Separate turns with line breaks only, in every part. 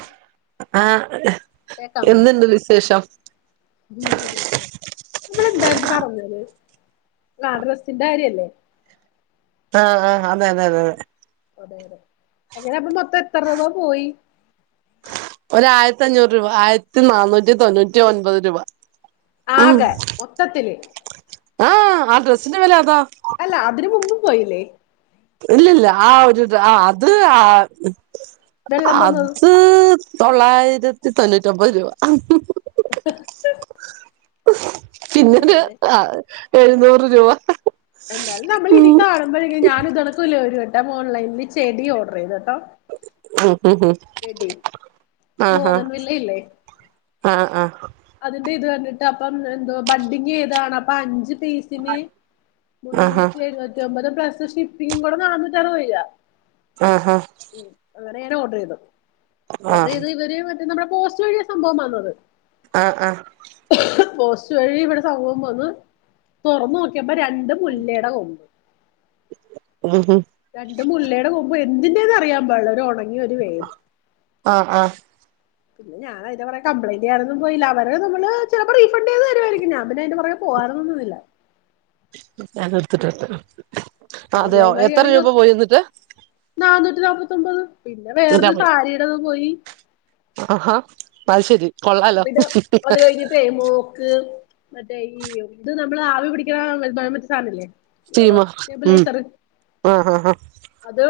Hello
ആഹ് എന്തുണ്ട് വിശേഷം?
ഉം സുഖം ഒക്കെയ - നമ്മള് എന്തായിരുന്നു പറഞ്ഞല് നാഡ്രസിന്റെ കാര്യല്ലേ?
ആഹ് ആഹ് അതെ അതെ അതെ അതെ
അതതെ അങ്ങനെ അപ്പൊ മൊത്തം എത്ര രൂപ പോയി?
ഒരു ആയിരത്തി അഞ്ഞൂറ് രൂപ ആയിരത്തി നന്നൂറ്റി തൊണ്ണൂറ്റി ഒൻപത് രൂപ- ഉം
ആകെ മൊത്തത്തില്?
ആഹ് ആഹ് ഡ്രസ്സിന്റെ വില അതാ-
അല്ല അതിനന് മുമ്പും പോയില്ലേ?
ഇല്ലല്ല ആഹ് ഒരു അത് ആഹ്
വെള്ളം തന്നത്
അത് തൊള്ളായിരത്തി തൊണ്ണൂറ്റി ഒമ്പത് രൂപ.
അയ്യോ
പിന്നൊരു-
ദൈവമേ
എഴുന്നൂറ് രൂപ-
എന്നാലും നമ്മൾ
ഉം
ഇനി കാണുമ്പോഴ ഞാൻ ഇതകണക്കില്ലേ ഒരു വട്ടം ഓൺലൈനിൽ ചെടി ഓർഡർ ചെയ്ത് കേട്ടോ-
ഉം ഉം ഉം..
ചെടി
ആഹാ
ബോഗൻവില്ല ഇല്ലേ-
ആഹ് ആഹ്
അതിന്റെ ഇത് കണ്ടിട്ട് അപ്പം എന്തോ ബഡിങ് ചെയ്തതാണ് അപ്പൊ അഞ്ച് പീസ് ഇതിന്
ആഹാ
മുന്നൂറ്റി എഴുപത്തി ഒമ്പത് പ്ലസ്സ് ഷിപ്പിങ്ങും കൂടെ നന്നൂറ്റ പോയ
ആഹ് ആഹ്
ഉം അങ്ങനെ ഞാൻ ഓർഡർ ചെയ്തു ഓർഡർ
ആഹ്
ചെയ്ത് ഇവര് മറ്റേ നമ്മുടെ പോസ്റ്റ് വഴിയ സംഭവം വന്നത്-
ആഹ് ആഹ്
പോസ്റ്റ് വഴി ഇവിടെ സംഭവം വന്ന് തുറന്ന് നോക്കിയപ്പോ രണ്ടും
ആഹ് ആഹ്
രണ്ട് മുല്ലയുടെ കൊമ്പ് എന്തിന്റെയെന്ന് അറിയാൻ പാടില്ല ഒരു ഉണങ്ങിയ ഒരു വേര്-
ആഹ് ആഹ്
പിന്നെ ഞാൻ- അതിന്റെറ കംപ്ലയിന്റെന്നും പോയില്ല അവരെ നമ്മൾ ചിലപ്പോ റീഫണ്ട് ചെയ്തു തരുമായിരിക്ക ഞാൻ പിന്നെതിന്റഞ്ഞ പോകറൊന്നുമില്ല-
[unintelligible] അതെയോ എത്ര രൂപ പോയി എന്നിട്ട്?
നാന്നൂറ്റി നാപ്പത്തൊമ്പത്. പിന്നെ വേറൊരു സാരിയുടെതും പോയി.
അഹാ അതു ശരി.
പിന്നെ അത് കഴിഞ്ഞ് [unintelligible] മോക്ക് മറ്റേ ഈ ഇത് നമ്മള് ആവി പിടിക്ക്ണ [unintelligible] സാനല്ലേ
സ്റ്റീമ ഉം ആഹാ
അത്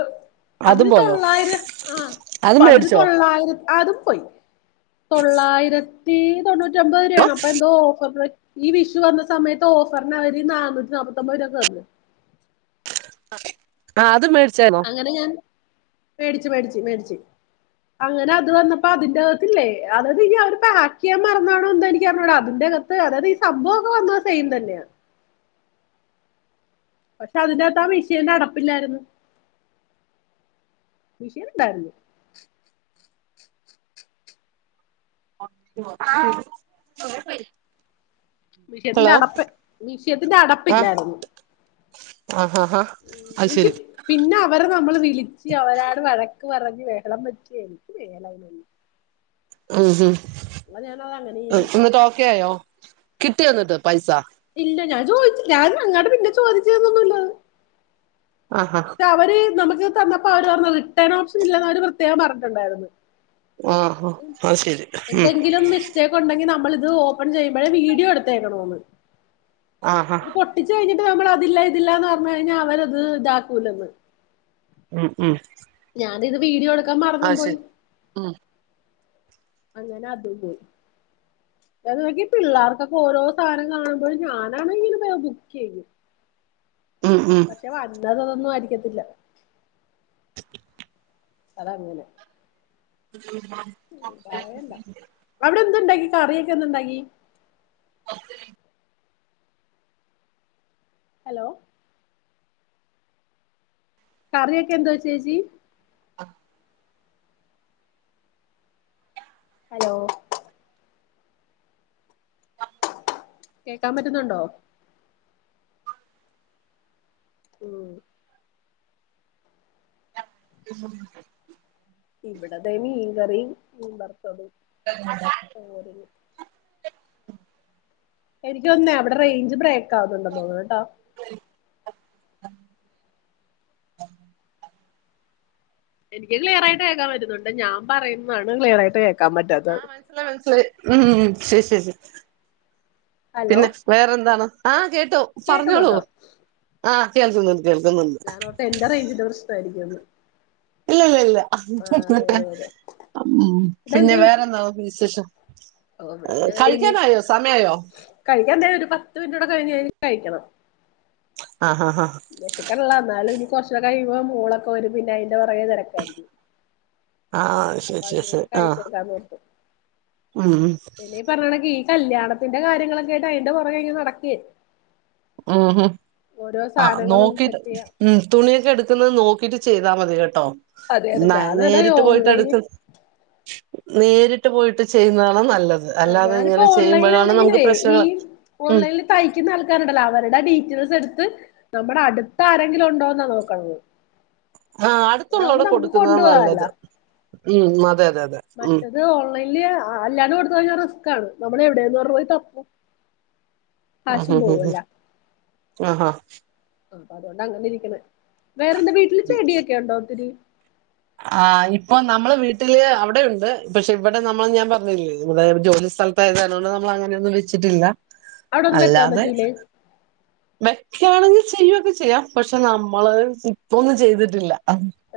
അതിന്
പോയോ
തൊള്ളായിരം ആഹ്,
അത്
പഅതിന്
മേടിച്ചോ
തൊള്ളായിരം അതും പോയി. തൊള്ളായിരത്തീ തൊണ്ണൂറ്റമ്പത് രൂപേണ്.
ആഹ്
അപ്പൊ എന്തോ ഓഫർല് ഈ വിഷു വന്ന സമയത്തോഫർനവര് നാനൂറ്റി നാപ്പത്തൊമ്പത് രൂപക്ക് തന്ന്.
ആഹ് അത് മേടിച്ചേന്നൊ?
അങ്ങനെ ഞാൻ മേടിച്ച് മേടിച്ച് മേടിച്ച്. അങ്ങനെ അത് വന്നപ്പോ അതിന്റകത്തില്ലേ, അതത് ഇനി അവര് പാക്കെയ്യാൻ മറന്നാണോ എന്തോ എനിക്കറി ഞ്ഞൂടാ അതിന്റകത്ത് അതതീ സംഭവൊക്കെ വന്നത് സെയിം തന്നെയാ. ബട്ടതിന്റകത്താ മിഷീന്റെ അടപ്പില്ലായിര്ന്ന്. മിഷീന്ണ്ടായിര്ന്ന്.
[unintelligible]
മിഷിയത്തിന്റെ
ഹലോ
അടപ്പ്, മിഷിയത്തിന്റെ അടപ്പില്ലായിരുന്നു.
ആ ഹാ ഹാ
[unintelligible] പിന്നെ അവര് നമ്മള് വിളിച്ച്, അവരാട് വഴക്ക് പറഞ്ഞ്, ബഹളം വെച്ച് എനിക്ക് മേല അയ്നൊന്നും.
അം ഹും
[unintelligible] അങ്ങനീം വിട്ട്
ക്കേയോ. കിട്ട്യോ ന്ന്ട്ട് പൈസ?
ഇല്ല ഞാൻ ചോയ്ച്ച്, ഞാനു അങ്ങാട്ട് പിന്നെ ചോദിച്ച് ചെന്നൊന്നുമില്ല.
ആഹാ
അവര് നമക്ക് തന്നപ്പൊ അവര് പറഞ്ഞു, റിട്ടേൺ ഓപ്ഷൻ ഇല്ലെന്ന് അവര് പ്രത്യേകം പറഞ്ഞിട്ടുണ്ടായിര്ന്ന്.
ആഹ അത് ശരി. മ്ഹ്
ഉണ്ടെങ്കി നമ്മളിത് ഓപ്പൺ ചെയ്യുമ്പഴേ വീഡിയോ എടുത്തേക്കണമെന്ന്.
ആഹാ.
പൊട്ടിച്ച് കഴിഞ്ഞിട്ട് നമ്മളതില്ല, ഇതില്ല എന്ന് പറഞ്ഞ് കഴിഞ്ഞാ, അവരത് താക്കൂലന്ന്.
ഉം ഉം
ഞാനിത് വീഡിയോ എട്
അത് ശരി മ്മ്ഹ്.
അങ്ങനെ അതും പോയി. [unintelligible] പിള്ളാർക്കൊക്കെ ഓരോ സാനം കാണുമ്പഴും ഞാനാണങ്കില് പ ബുകെയ്യും
ഉം ഉം
വന്നത് അതൊന്നും ആയിരിക്കത്തില്ല. അതങ്ങനെ.
[unintelligible]
അവിടെ എന്തുണ്ടാക്കി, കറിയൊക്കെ എന്തുണ്ടാക്കി?
[unintelligible]
ഹലോ. കറിയൊക്കെ എന്തോ ചേച്ചീ?
ആഹ്
ഹലോ.
[unintelligible]
കേക്കാൻ പറ്റുന്നുണ്ടോ? മ്ഹ്
[unintelligible]
ഇവിടതേ മീൻകറിം, മീൻ വറ്ത്തതും.
അച്ചാർണ്ട്
അ ഓരത് [unintelligible] എനികൊന്നേ അവിടെ റെയ്ഞ്ച് ബ്രേക്കവുന്നുണ്ടന്ന് തോന്നുന്നുട്ടോ
[inaudible]
എനിക്ക് ക്ലിയറായിട്ട് കേക്കാൻ പറ്റുന്നുണ്ട് ഞാൻ പറയുന്നണ് ക്ലിയറാ യിട്ട് കേൾക്കാൻ പറ്റാത്ത്
മനസിലായി മനസ്സിലായി മ്മ്ഹ് ശരി ശരി ശരി
ഹലോ
പിന്നെ.. വേറെ എന്താണ് ആഹ് കേട്ടു പറഞ്ഞോളൂ
കേൾക്കുന്നുണ്ടോ
ആഹ് കേൾക്കുന്നുണ്ട് കേൾക്കുന്നുണ്ട്.
ഞാനോർത്ത് എന്റെ റേഞ്ച്ന്റെ പ്രശ്നായിരിക്കുംഎന്ന
ഇല്ല ഇല്ല
അതെ
ഇല്ല
അതെ അതെ
ഉം പിന്നെ
ഇതെന്തേ
വേറെന്താന്നാ വിശേഷം
ഓ
കഴിക്കാനായോ സമയയായോ
കഴിക്കൻ എന്തായാലും ഒരു പത്ത് മിൻറ്റുടെ കഴിഞ്ഞയ്ഞ കഴിക്കണം
ആഹ് ആഹ് ആഹ്
വെശക്ക്ണ്ള്ള എന്നാലും ഇനി കൊറച്ചൂടെ കഴിമ്പം മൂളൊക്കെ വരും പിന്നെ അയിന്റെ പുറകെ തെരക്കായിരിക്കും
ആഹ് ശരി ശരി
മുമ്പ്
ശരി ആഹ്
കഴിച്ചേക്കാന്നോർത്തു
ഉം
പർഞ്ഞ്ണെങ്കി ഈ കല്യാണത്തിന്റെ കാര്യങ്ങളൊക്ക ആയിട്ട് അയ്ന്റെ പുറകെ ഇങ്ങനെ നടക്കേ
ഉം ഹും
ഓരോ
ആഹ്
സാധനങ്ങളും
നോക്കിട്ട്
സെറ്റ് ചെയ്യാ
ഉം തുണിയൊക്കെ എടുക്കുന്നത് നോക്കിട്ട് ചെയ്താൽ മതി കേട്ടോ
അതെ അതെ ഞാനതാ
നേരിട്ട് പോയിട്ട്
ഓൺലൈന്
എടുക്കുന്ന നേരിട്ട് പോയിട്ട് ചെയ്യുന്നതാണ് നല്ലത് അല്ലാതെ
ഞാനിപ്പോ
ഇങ്ങനെ ചെയ്യുമ്പോഴാണ് നമുക്ക്
ഓൺലൈനിലാണെങ്കിലേ ഈ
പ്രശ്നങ്ങള് ഉം
ഓൺലൈനിൽ തയ്ക്കുന്ന ആൾക്കാരുണ്ടല്ലോ അവരുടെ ഡീറ്റയ്ൽസ് എടുത്ത് നമ്മുടെ അടുത്തരെങ്കിലും ഉണ്ടോന്നാ നോക്കണത്
ആഹ്
ഇതാവുമ്പോ
അടുത്തുള്ളൂടെ
നമുക്ക്
കൊടുക്കുന്നതാ
കൊണ്ടു
നല്ലത്
പോകാല്ലോ
ഉം അതെ അതെ അതെ ഉം
മറ്റത് ഓൺലൈനില് അല്ലാണ്ട് കൊടുത്തു കഴിഞ്ഞാൽ റിസ്കാണ് നമ്മൾ എവിടെന്ന് പോയി തപ്പും കാശും
ആഹ് ഹ് ഹ് ഹ്
പോവല്ലോ
ആഹ് ഹാ
ആഹ് അപ്പൊ അതുകൊണ്ടാ അങ്ങനെ ഇരിക്കണ്. വേറെ എന്താ വീട്ടില് ചെടിയൊക്കെ ഉണ്ടോ ഒത്തിരി
ആഹ് ഇപ്പൊ നമ്മള് വീട്ടില് അവിടെയുണ്ട് പക്ഷെ ഇവിടെ നമ്മൾ ഞാൻ പറഞ്ഞില്ലേ ജോലി സ്ഥല ത്തായത് കാരണം കൊണ്ട് നമ്മൾ അങ്ങനൊന്നും വെച്ചിട്ടില്ല
അവിടൊന്നും വെക്കാൻ പറ്റൂലേ
വെക്കയാണെങ്കിൽ ചെയ്യുവൊക്കെ ചെയ്യാം പക്ഷെ നമ്മള് ഇപ്പൊന്നും ചെയ്തിട്ടില്ല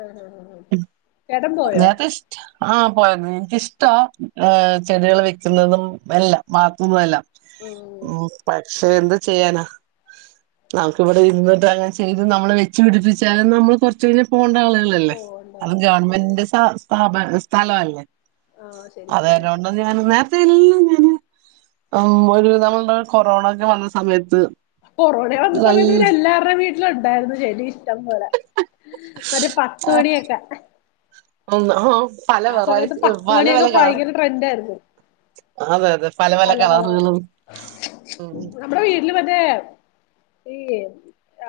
ആഹ് ആഹ് ആഹ് അഹ്
ഉം [unintelligible] ആഹ് പോയരുന്നു എനിക്കിഷ്ടാ ഏഹ് ചെടികൾ വെക്കുന്നതും എല്ലാം മാത്തുന്നല്ലം ഉം പക്ഷെ എന്ത് ചെയ്യാനാ നമുക്ക് ഇവിടെ ഇരുന്നിട്ട് അങ്ങനെ ചെയ്ത് നമ്മള് വെച്ച് പിടിപ്പിച്ചാലും നമ്മൾ കൊറച്ച് കഴിഞ്ഞപോണ്ട ആളുകളല്ലേ
പോവണ്ടവാ
അത് ഗവൺമെന്റിന്റെ സ സ്ഥാപന സ്ഥലവല്ലേ
ആഹ് ശരിയ ശരിയ
അതര്നോണ്ട് ഞന് ന്നാ തെല്ലും ന്നാലും ഉം ഒരു വിധ നമ്മളുടെ കൊറോണ ഒക്കെ വന്ന സമയത്ത്
കൊറോണ വന്ന സമയത്ത്
നല്ല
പിന്നെ ല്ലാർടേം വീട്ടിലുണ്ടാർന്നു ചെടി ടം പോലെ മറ്റേ പത്ത് മണിയൊക്കാ
ഉം ആഹ് പല വെറൈ
സമയത്ത് പത്ത്
പല വല
മണിയൊക്കെ
കളറും
ഭയങ്കര ട്രെൻഡ് ആയിരുന്നു
അതെ അതെ പല വല കളറ്കളും [unintelligible]
ന്നമ്ടെ വീട്ടില് മറ്റേ ഈ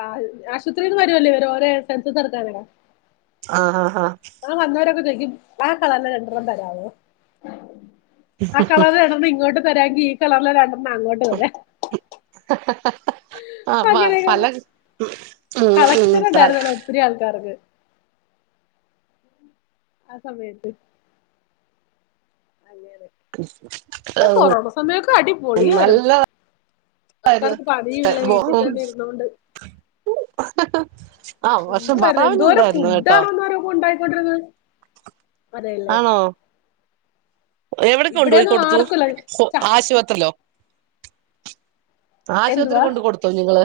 ആ ആശുപത്രിയിൽന്ന് വരുവല്ലേ ഇവരോരെ സെൻസ് എട്ക്കാൻ വ്ടെ
ആഹ് ആഹ് ആഹ്
അങ്ങനെ വന്നോരൊക്കെ ചോയ്ക്കും ആ കളർലെ രണ്ടെണ്ണം തരാവോ ആഹ് കളർ രണ്ടണ്ണം ഇങ്ങോട്ട് തരാങ്കി ഈ കളറിൽ രണ്ടെണ്ണം അങ്ങോട്ട് തരാ
ആഹ്
അങ്ങനെയൊക്കെ
ഫല
കളക്ഷൻ
[unintelligible]
ഉണ്ടായിരുന്നല്ലോ ഒത്തിരി ആൾക്കാർക്ക് ആ സമയത്ത് ഷെ കൊറോണ സമയൊക്കെ അടിപൊളിയാര്ന്ന്
നല്ലതായിരുന്നു
ആർക്കാർക്ക് പണിയും ഇല്ല വീട്ടിൽ തന്നെ ഇര്ന്നോണ്ട്
ആ പക്ഷെ
എന്ത് വാര്ന്ന്
ഭർത്താവിന്
എന്തോരം
ഉണ്ടായിരുന്നു
ഫുഡ്ഡ
കേട്ടോ
ണന്നേരക്കെ ഉണ്ടായിക്കൊണ്ടിരുന്നത് അതെയല്ലേ
ആണോ എവിടെ കൊണ്ട് പോയി
ഇവിടെയൊന്നും
കൊടുത്തു
ആർക്കുല്ല
കൊ
ച
ആശുപത്രിലോ ആശുപത്രി
എന്തുവാ
കൊണ്ട് കൊടുത്തോ നിങ്ങള്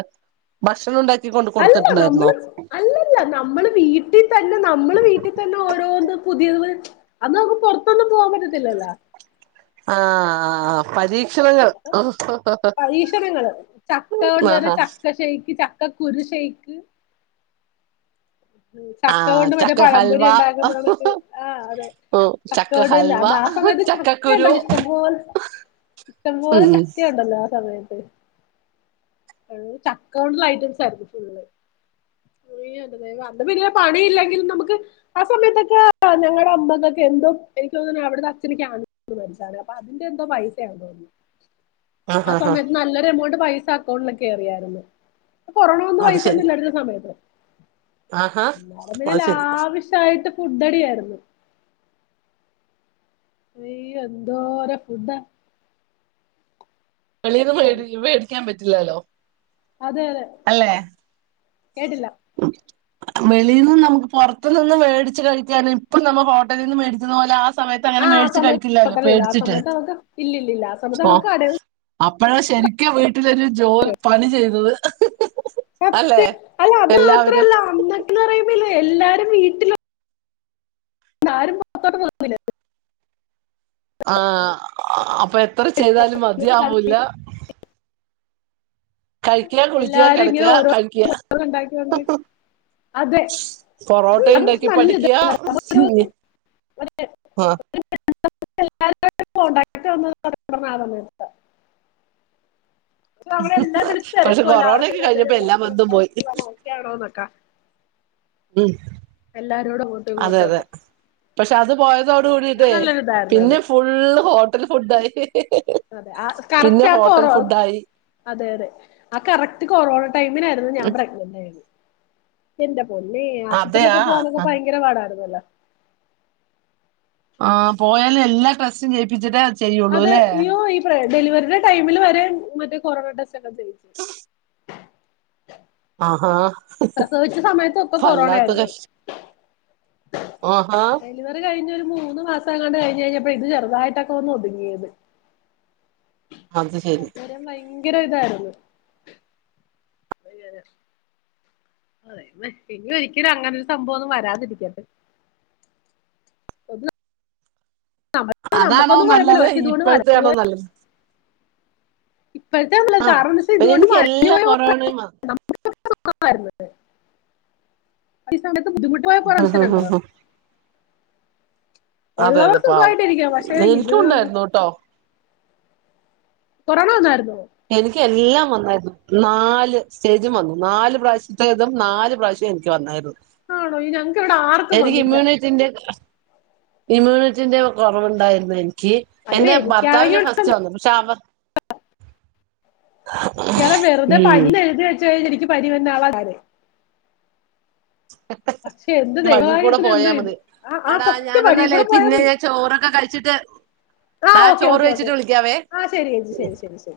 ഭക്ഷണം ഉണ്ടാക്കി കൊണ്ട്
അല്ല
കൊടുത്തിട്ടുണ്ടായിരുന്നോ
നമ്മള് അല്ലല്ല നമ്മള് വീട്ടിൽ തന്നെ നമ്മള് വീട്ടിൽ തന്നെ ഓരോന്ന് പുതിയത് അന്ന് നമുക്ക് പുറത്തൊന്നും പോകാൻ പറ്റത്തില്ലല്ലോ
ആഹ് ആഹ് ആഹ് പരീക്ഷണങ്ങൾ
പരീക്ഷണങ്ങള് ചക്ക കൊണ്ട് തന്ന
ആഹാ
ചക്ക ഷെയ്ക്ക് ചക് ക്കകുരുഷെയ്ക്ക്
ആ
ചക്ക കൊണ്ട് മറ്റേ
ചക്ക ഹൽവ
പഴംപൊരി ഉണ്ടാക്കുന്നതൊക്കെ ആഹ് അതെ
ഉം ചക്ക
ചക്കോടല്ല
ഹൽവ
അന്ന് ആ സമയത്ത് ചക്ക
ചക്കക്കുരു
ഇണ്ടല്ലോ ഇഷ്ടംപോൽ ഇഷ്ടംപോലെ
ഉം
ചക്ക ഉണ്ടല്ലോ ആ സമയത്ത് ചക്കകൊണ്ടുള്ള ഐറ്റംസ് ആയിരിക്കും ഫുള്ള് ഉയീ എന്റെ ദേവാ അന്ന് പിന്നെ പണി ഇല്ലെങ്കിൽ നമുക്ക് ആ സമയത്തൊക്കെ ഞങ്ങളുടെ അമ്മക്കൊക്കെ എന്തോ എനിക്ക് തോനുന്നു അവിടെന്ന് അഛന് [unintelligible] മരിച്ചാണ് അപ്പൊ അതിന്റെ എന്തോ പൈസയാ തോന്നുന്നു ആ
ആഹാ ഹാ
സമയത്ത് നല്ലൊരു എമൗണ്ട് പൈസ അക്കൗണ്ടിലക്ക് കേറിയായിര്ന്ന് കൊറോണ വന്നു
അത്
പൈസൊന്നും
ശരി
ഇല്ലായിരുന്ന സമയത്ത്
ആഹാ
എല്ലാരും പിന്നെ
അത് ശരി
ലാവിഷായിട്ട് ഫുഡടിയായിരുന്നു അയ്യോ! എന്തോരം ഫുഡാ
വെളിയിൽ നിന്നൊന്നും മേടിക്കാൻ പറ്റില്ലല്ലോ
അതെ അതെ
അല്ലേ?
കേട്ടില്ല
വെളിയിൽ നിന്ന് നമുക്ക് പുറത്തു നിന്ന് മേടിച്ച് കഴിക്കാന ഇപ്പം നമ്മൾ ഹോട്ടലിൽ നിന്നും മേടിച്ചുതു പോലെ ആ സ സമയത്ത് അങ്ങനെ
ആ
മേടിച്ചു
സമയത്ത്
കഴിക്കില്ലല്ലോ
ഹോട്ടലില്ല ആ
പേടിച്ചിട്ട്
സമയത്ത് നമുക്ക് ഇല്ലില്ലില്ല ആ സമയത്ത് നമുക്ക് കട
അപ്പോഴ ശരിക്കും വീട്ടിലൊരു ജോലി പണി ചെയ്തത് അല്ലെ?
അല്ല അത്
എല്ലാവരും
മാത്രല്ല അന്നൊക്ക പറയുമ്പല്ലെ എല്ലാരും വീട്ടില- ആരും പുറത്തോട്ട് പോവില്ല
ആഹ് അപ്പൊ എത്ര ചെയ്താലും മതിയാവൂല്ല കഴിക്കുക കുളിക്കുക
എല്ലാരും ഇങ്ങനെ
കിടക്കുക
ഓരോ
കഴിക്കുക
ഉണ്ടാക്കി ഉണ്ടാക്കി അതെ അത്
പൊറോട്ട ഉണ്ടാക്കി പഠിക്കുക ആ
[unintelligible] [unintelligible] അപ്പൊ അവിടെ എല്ലാം
പക്ഷെ
വിളിച്ചച്ച്തിരക്കുവല്ല
കൊറോണയൊക്കെ
ആർക്കേലും എന്തേലും
കഴിഞ്ഞപ്പോ എല്ലാ
പ്രശ്നം
ബന്ധം
ഉണ്ടോ
പോയി
എല്ലാരും ഓക്കെ ആണോന്നൊക്കാ
ഉം
എല്ലാരോടും അങ്ങോട്ടും
അതെ
ഇങ്ങോട്ടും
അതെ
ഒക്കെ
പക്ഷെ അത് പോയതോട്
ഞാൻ
കൂടിട്ടേ
നല്ലൊരു ഇതായിരുന്നു അത്
പിന്നെ ഫു- ഫുള്ള് ഹോട്ടൽ ഫുഡായി
അതെ ആ
പിന്നെ
കറക്റ്റ് ആ
ഹോട്ടൽ
കൊറോ -
ഫുഡായി
അതെ അതെ ആ കറക്റ്റ് കൊറോണ ടൈമിനായിരുന്നു ഞാൻ പ്രെഗ്നന്റ് ആയതു എന്റെ പൊന്നെ
അതെയാ
ആശുപത്രിയിലൊക്കെ പോവാനൊക്കെ ഭയങ്കര പാടായിരുന്നല്ലോ
ആഹ് പോയാലെല്ലാ ടെസ്റ്റും ചെയ്യിപ്പിച്ചിട്ടെ
അതെ അയ്യോ ഈ ഡെലിവറുടെ ടൈമിൽ വരെ മറ്റേ കൊറോണ ടെസ്റ്റ് ഒക്കെ ചെയ്
ആഹാ
പ്രസവിച്ച സമയത്തൊക്കെ കൊറോണ
വല്ലാത്ത
ആയിരുന്നു
കഷ്ട ആഹാ
ഡെലിവറി കഴിഞ്ഞ് ഒരു മൂന്ന് മാസങ്ങാണ്ട് കഴിഞ് കഴിഞ്ഞപ്പോ ഇത് ചെറുതായിട്ടൊക്കെ ഒന്ന് ഒതുങ്ങിയത് അത് വരെയും ഭയങ്കര ഇതായിരുന്നു അതെ ഇനി ഒരിക്കലും അങ്ങനൊരു സംഭവം ഒന്നും വരാതിരിക്കട്ടെ ഒന്ന്
അതാണോ
നമുക്കൊന്നും കുഴപ്പമില്ല
നല്ലത്?
പക്ഷെ ഇതുകൊണ്ട് വര
ഇപ്പോഴത്തെ ആണോ നല്ലത്?
ഇപ്പോഴത്തെയാ നല്ലത്
ആ
കാരണന്നുച്ചാ ഇതുകൊണ്ട്
എനിക്ക് എല്ലാ കൊറോണയും
[unintelligible] സമയത്ത് ബുദ്ധിമുട്ട് [inaudible]
ആഹ് ആഹ്
മനുഷ്യരുണ്ടല്ലോ
ആഹ് അതെ അതെ
ഉള്ളവർക്ക്
പാവം
സുഖായിട്ടിരിക്ക പക്ഷേ ഇത്
എനിക്കും ഉണ്ടായിരുന്നു ട്ടോ
കൊറോണ വന്നായിരുന്നോ
എനിക്ക് എല്ലാം വന്നായിരുന്നു നാല് സ്റ്റേജും വന്നു നാല് പ്രാവശ്യത്തതും നാല് പ്രാവശ്യം എ- വന്നായിരുന്നു
ആണോ ഞങ്ങക്ക് ഇവിടെ ആർക്കും വന്നില്ല
ഇമ്യൂണിറ്റിന്റെ കുറവുണ്ടായിരുന്നു എനിക്ക്
അയ്യോ
എന്റെ ഭർത്താവിനെ
എനിക്കാണെങ്കിൽ
ഫസ്റ്റ് വന്നു പക്ഷെ അവർ
ഇയ്യാൾ വെറുതെ പനിന്ന്
ഉം
എഴുതി വെച്ച കഴിഞ്ഞാൽനിക്ക്നി പനി വന്ന ആളാണ പക്ഷെ എന്ത്
[inaudible] വഴി കൂടെ
ദൈവഭാഗ്യത്തിന് എന്തോ
പോയാ
ഇത്
മതി
ആ ആ
അടാ
സത്യം വഴി
ഞാനൊന്നല്ലേ
കൂടെ പോയാ
പിന്നെ
മതി
ഞാൻ ചോറൊക്കെ കഴിച്ചിട്ട്-
ആ
ട
ഓക്കെ
ചോറ്
ഓക്കെ ഓക്കെ
കഴിച്ചിട്ട് വിളിക്കാവേ
ആ ശരി ചേച്ചി ശരി ശരി ശരി